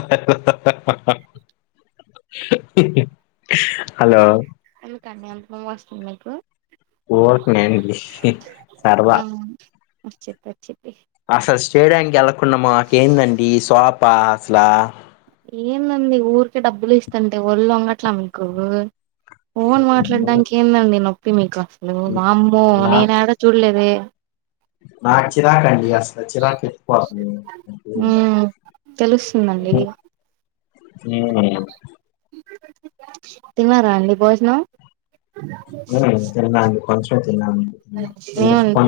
ఆహా ఆహా ఉహూ హు హలో కన్యాంతరం వస్తుంది మీకు ఓవర్క్ నేను విశి సర్వా వచ్చిత్ వచ్చిద్ది అసలు స్టేడియం గెలక్ కున్నామాక్ ఏందండి స్ప్ ప హసలా ఏందండి ఊరికే డబ్బులు ఇస్తంటే ఒళ్ళు వంగట్లా మీకు ఫోన్ మాట్లాడడానికి ఏందండి నొప్ తి మీకా హలో వామ్మో నేను ఎడా చూడలేదు నా చిరాకండి అసలు చిరాక్ ఎక్కువ ఉమ్ తెలుస్తుందండి తిన్నారా అండి భోజనం ఉమ్మ్ తిన్న అండి కొంచెం తిన్నా ఏమండి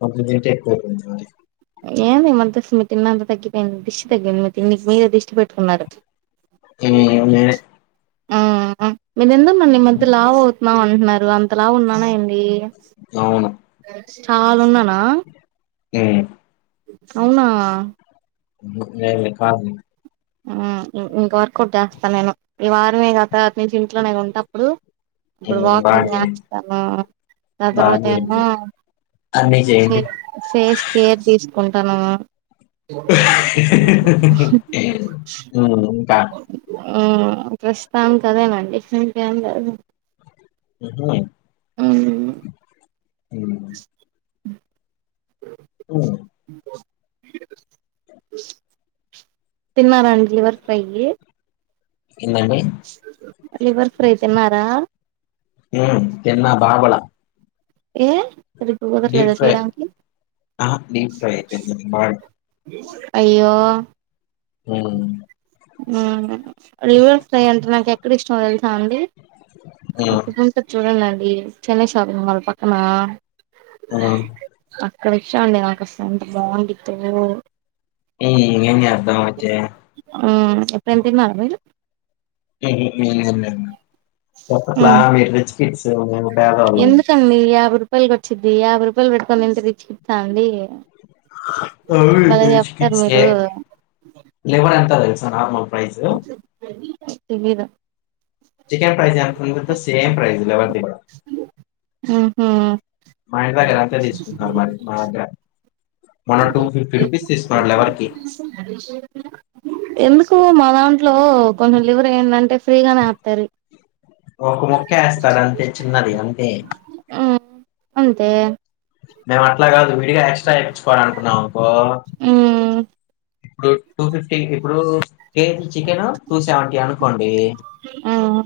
కొంచెం తింటే ఎక్కువవుతుంది మరి ఏంది మంత మీ తిన్న అంతా తగ్గిపోయింది దిష్టి తగ్గింది మీ తిండికి మీరే దిష్టి పెట్టుకున్నారు ఉమ్మ్ ఏ ఆఆ మీరు ఎందుకు మల్ల ఈమధ్య లావు అవుత్ లావ్ అంటున్నారు అంతలా లావు ఉన్నానా ఏంది అవును అ చాలన్నానా హ అవునా న కా ఇంకా వర్కౌట్ చేస్తా నేను ఈ వారమే అతత న చింట్నే ఉంంది అప్పుడు ఇప్పుడు ఉమ్ బాగా వాకింగ్ చేయండి చేస్తాను ద బాగా తర్వాత చేయండి ఏమోే అన్నీ చేయండి ఫేస్ కేర్ తీసుకుంటా తన ఇకా ఆ ప్రస్తుతాం కదేనండి ఫెంట్ ఏం లే ఉహు అ అ ఉమ్ అ ఉమ్ అ తన్నారం లివర్ ఫై ఎమ లివర్ ఫ్రై తిన్నారా ఎన్న బాబల ఏ సరిగ్గా డీప్ కుదరలేదా ఫ్రై చేయడానికి ఆ ీప్ ఫ్రై ఎ అయ్యో హ్మ్ లివర్ ఫ్రై అంటే నాకు ఎక్కడ ఇష్టమో తెలుసాం అండి హ్మ్ అక్కడ చూడంలేండి చెన్నై షాపింగ్ వాళ్ళ పక్కనా ఆ అక్కడ ఇచ్చాండి నాకుస అంత బాగుంట్ ఏన్ ఎప్పుడుెంతన్నారు మీలు హమ్ హమ్ హు చెప్పట్లా అ మీర రజకి ఎందు తండి యాభ రూపా రపాయల్లు కొొచ్చిది యా రూపాయల్ బట్టుకంంత ర ఇచ్చితా అండి [unintelligible] భలే రిచ్ చెప్తారు కిడ్స్ మీరు గాయ్ లేవలే అంత త నార్మల్ ప్రైస్ [unintelligible] జని తెలీదా చికెన్ ప్రైస్ ఎంతంది సేమ్ ప్రైజ్ ఎవరి ద్ర ఉహు మా ఇంటి దగ్గర అంతే తీసుకుంటున్నారు మరి మా దగ్ మన టూ ఫిఫ్టీ రూపీస్ తీస్తున్నారు లెవర్కి ఎందుకు మాలంద్ లో కొంచెం లివర్ ఎందాంటే ఫ్రీగానే ఎత్తారు ఒక ముక్క వేస్తాడు అంతే చిన్నది అంతే అంతే మేము అట్లా కాదు విడిగా ఎక్స్ట్రా ఇచ్చుకోవాలి అనుకున్నాం అంకో ఉమ్ ఇప్పుడు టూ ఫిఫ్టీ ఇప్పుడు కేజీ చికెన్ టూ సెవెంటీ అనుకోండి ఉమ్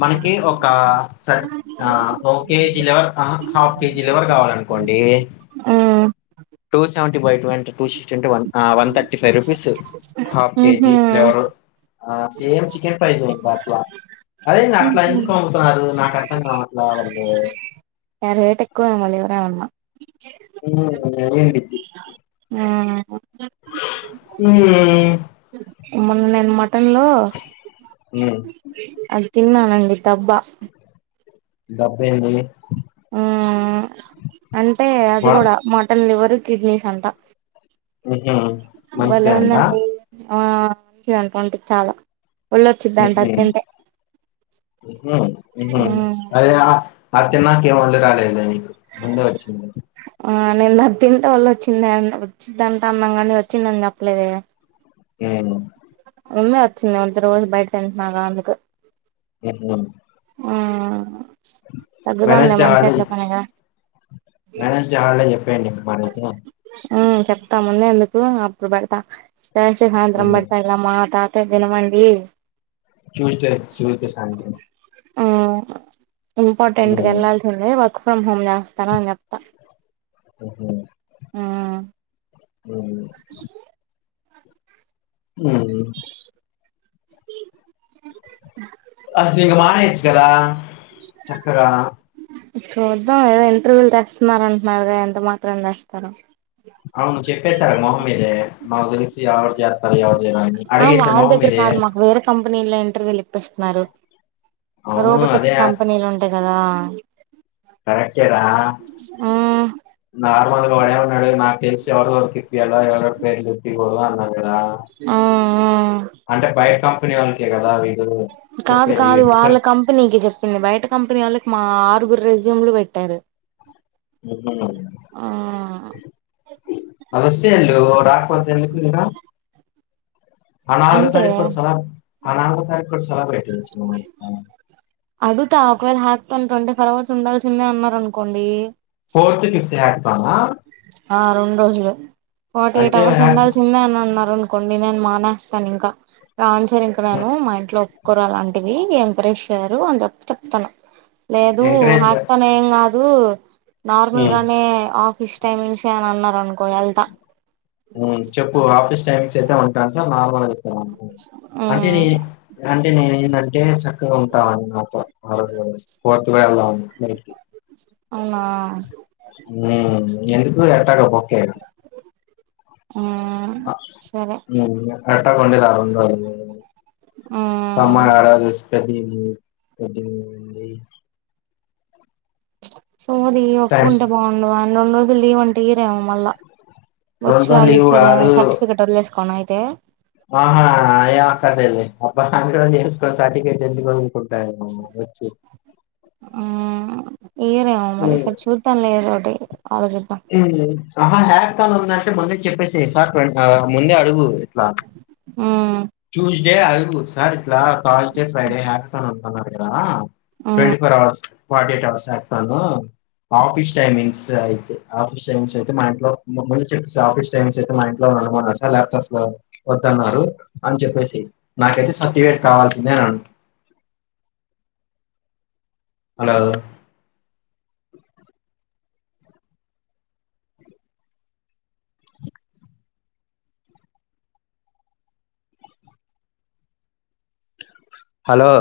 మనకి ఒక స ఓ KG liver half KG liver కావాల అనుకోండి ఉమ్ టూ సెవెంటీ బై టెంట్ టూ అంటే టూ సిక్స్టీ అంటేన్ one thirty five rupees half ఉహు కేజీ లివరు ఆ సేమ్ చికెన్ ఫ్రైస్ ఇంకా అట్లా అదేందిర్ అట్లా ఉహు ఎందుకు అమ్ముతున్నారు నాకు అర్థం కా అట్లా వాళ్ళ య రేట ఎక్కువ మళ్ళీ లివర్ ఎయిమన్నా ఉమ్ అదే అండి ఆహ్ హా మొన్న నేను మట్ హాలోస్ ఉమ్ అది తిన్నానండి తబ్బా డబ్ ఏంది ఉమ్ అంటే అది వన్ కూడా మటన్ లివర్ [unintelligible] కిడ్నీస్ అంటా ఉహు మంచిదే అంటా ఆ మంచి అనుకోండి చాలా ఒళ్ళొచ్చిద్దంట అది తింటే మ్మ్ అరే వ అత్త నా కే ఒళ్ళో రాలే రై ఉండవచ్చు మే బి ఆ నేను ద తింటే వాళ్ళు వచ్చింద వచ్చిందంటా అన్నాం కాండి వచ్చిందని చెప్పలేద ఉమ్ ఉమ్మే వచ్చుంది అంత రోజు బయట తింటున గ అందుకు ఉ హు ఆ వెస్ట హాల వెస్ట హాలప్పే ని కమానే చెప్తా ముందే ఎందుకు అప్పుడు పెడతా జష సాాంత్రం ఉమ్ బడతాలా మ మాతా దినమండి చూజట శిూల్కి శాంతని ఆ ఇంపార్టెంట్కి ఉమ్ వెళ్లాల్సిందే వర్క్ ఫ్రమ్ హోమ్ చేస్తాను అని చెప్తాను హ ఆ అ అ అది ఇంగ మానచ్చ కదా చక్కరా చూద్దాం ఏదో ఇంటర్వ్యూలు తెస్తున్న అంటున్నారు ఎంత మాత్రం రాస్తారు అవును చెప్పేశారు మొహమ్మీద మాద స జత సరేాల ఆ వాళ్దగ్ కారమా వే కంపెనీలేటి విలిపిస్తున్నారు అవును అదే రోబోటిక్స్ కంపెనీలు ఉంటాయి కదా అ మ్మ్ నార్మల్గా వాడే ఉన్నాడు నాకు తెలిసి ఎవరి వర్కు ఇప్పలో ఎవరి పేరు ఇప్పదు అన్నాది కద మ్మ్ అంటే బైట కం కొనుక కదా అ కాదు కాదు వాళ్ళ కంపెనీకి చెప్పింది బయట కంపెనీ వాళ్ళకి మా పరుగురు రెజ్యమ్లు పెట్టారు ఆ అదస్తే అ రాక మత ఎందుకు మీరా అనాాలుగగు అంతే తారీకుు సె అ నాలుగు తారీఖు సెలబ్రేట్ అడుగుతా అవల్ హాక్తంట ఉం పర్వచ ఉండాల్సిందే అన్నారు అనుకోండి ఫోర్త్ ఫిఫత్ హక్తానా ఆ రెండు రోజులు ఫార్టీ ఎయిట్ అవర్స్ హ్యాక్ ఉండాల్సిందే అని అన్నారు కొనన్ మానస్తాను ఇంకా రా సర ఇంక నేను మా ఇంట్లో అలాంటివి ఎంప్రెస్ చేయ్యారు. అని చెప్పి చెప్తాను లేదు ఎంకరేజ్ గా ఆక్తానే ఏం కాదు ఉ నార్మల్ ఉమ్, గానే ఆఫీస్ టైమింగ్స్ ఏమ్మాన్నారండి చెప్పు ఆఫిస్ టైమ్స్ [unintelligible] అంటే మ్మ్ నేన్ అంటే నేను ఏమ్ అంటే చక్కగా ఉంటావా నువ్ నాతో [unintelligible] అవునా ఇంకెందుకు ఎటగో బొక్కే గా మ్మ్ సరే ఉమ్మా ఎందుకు [unintelligible] [unintelligible] మ్మ్ తమ్ముడు ఆ రోజు [unintelligible] [unintelligible] సోది ఒప్పు టైమ్స్ కుంటే బాగుండు ఆ రెండు రోజుల్ లీవ్ అంటే ఇయ్యారే మళ్ళ వచ్చి రెండు రోజులు వాళ్ళ లీవ్ ఇచ్చేదా కాదు సర్టిఫికెట్ వదిలేసుకోన ఇ తే ఆహా అయకట్ అయ్యింది. [unintelligible] ఒక్క సర్టిఫికెట్ తెచ్చుకోండి [unintelligible] మంచిగా ఉంది. ఏయరేమో మరి ఒక్కసారి చూద్దాం ఏదో ఒక్కటి [unintelligible] అంటే మళ్ళీ చెప్పేసేయ్ సార్ పెడ్తారా ముందే అడుగు చూషి ఇదే అడుగు సార్ ఇలా థర్స్ డే ఫ్రైడే [unintelligible] నన్ అడిగిరా twenty four hours forty eight hours ఎట్లనో ఆఫీస్ టైమింగ్స్ అయితే ఆఫీస్ టైమింగ్స్ అయితే మా ఇంట్లో ముందు చెప్పేసి ఆఫీస్ టైమింగ్స్ అయితే మా ఇంట్లో నుమా సార్ ల్యాప్టాప్స్ లో వద్దన్నారు అని చెప్పేసి నాకైతే సర్టిఫికేట్ కావాల్సిందే అని అడుగో, హలో హలో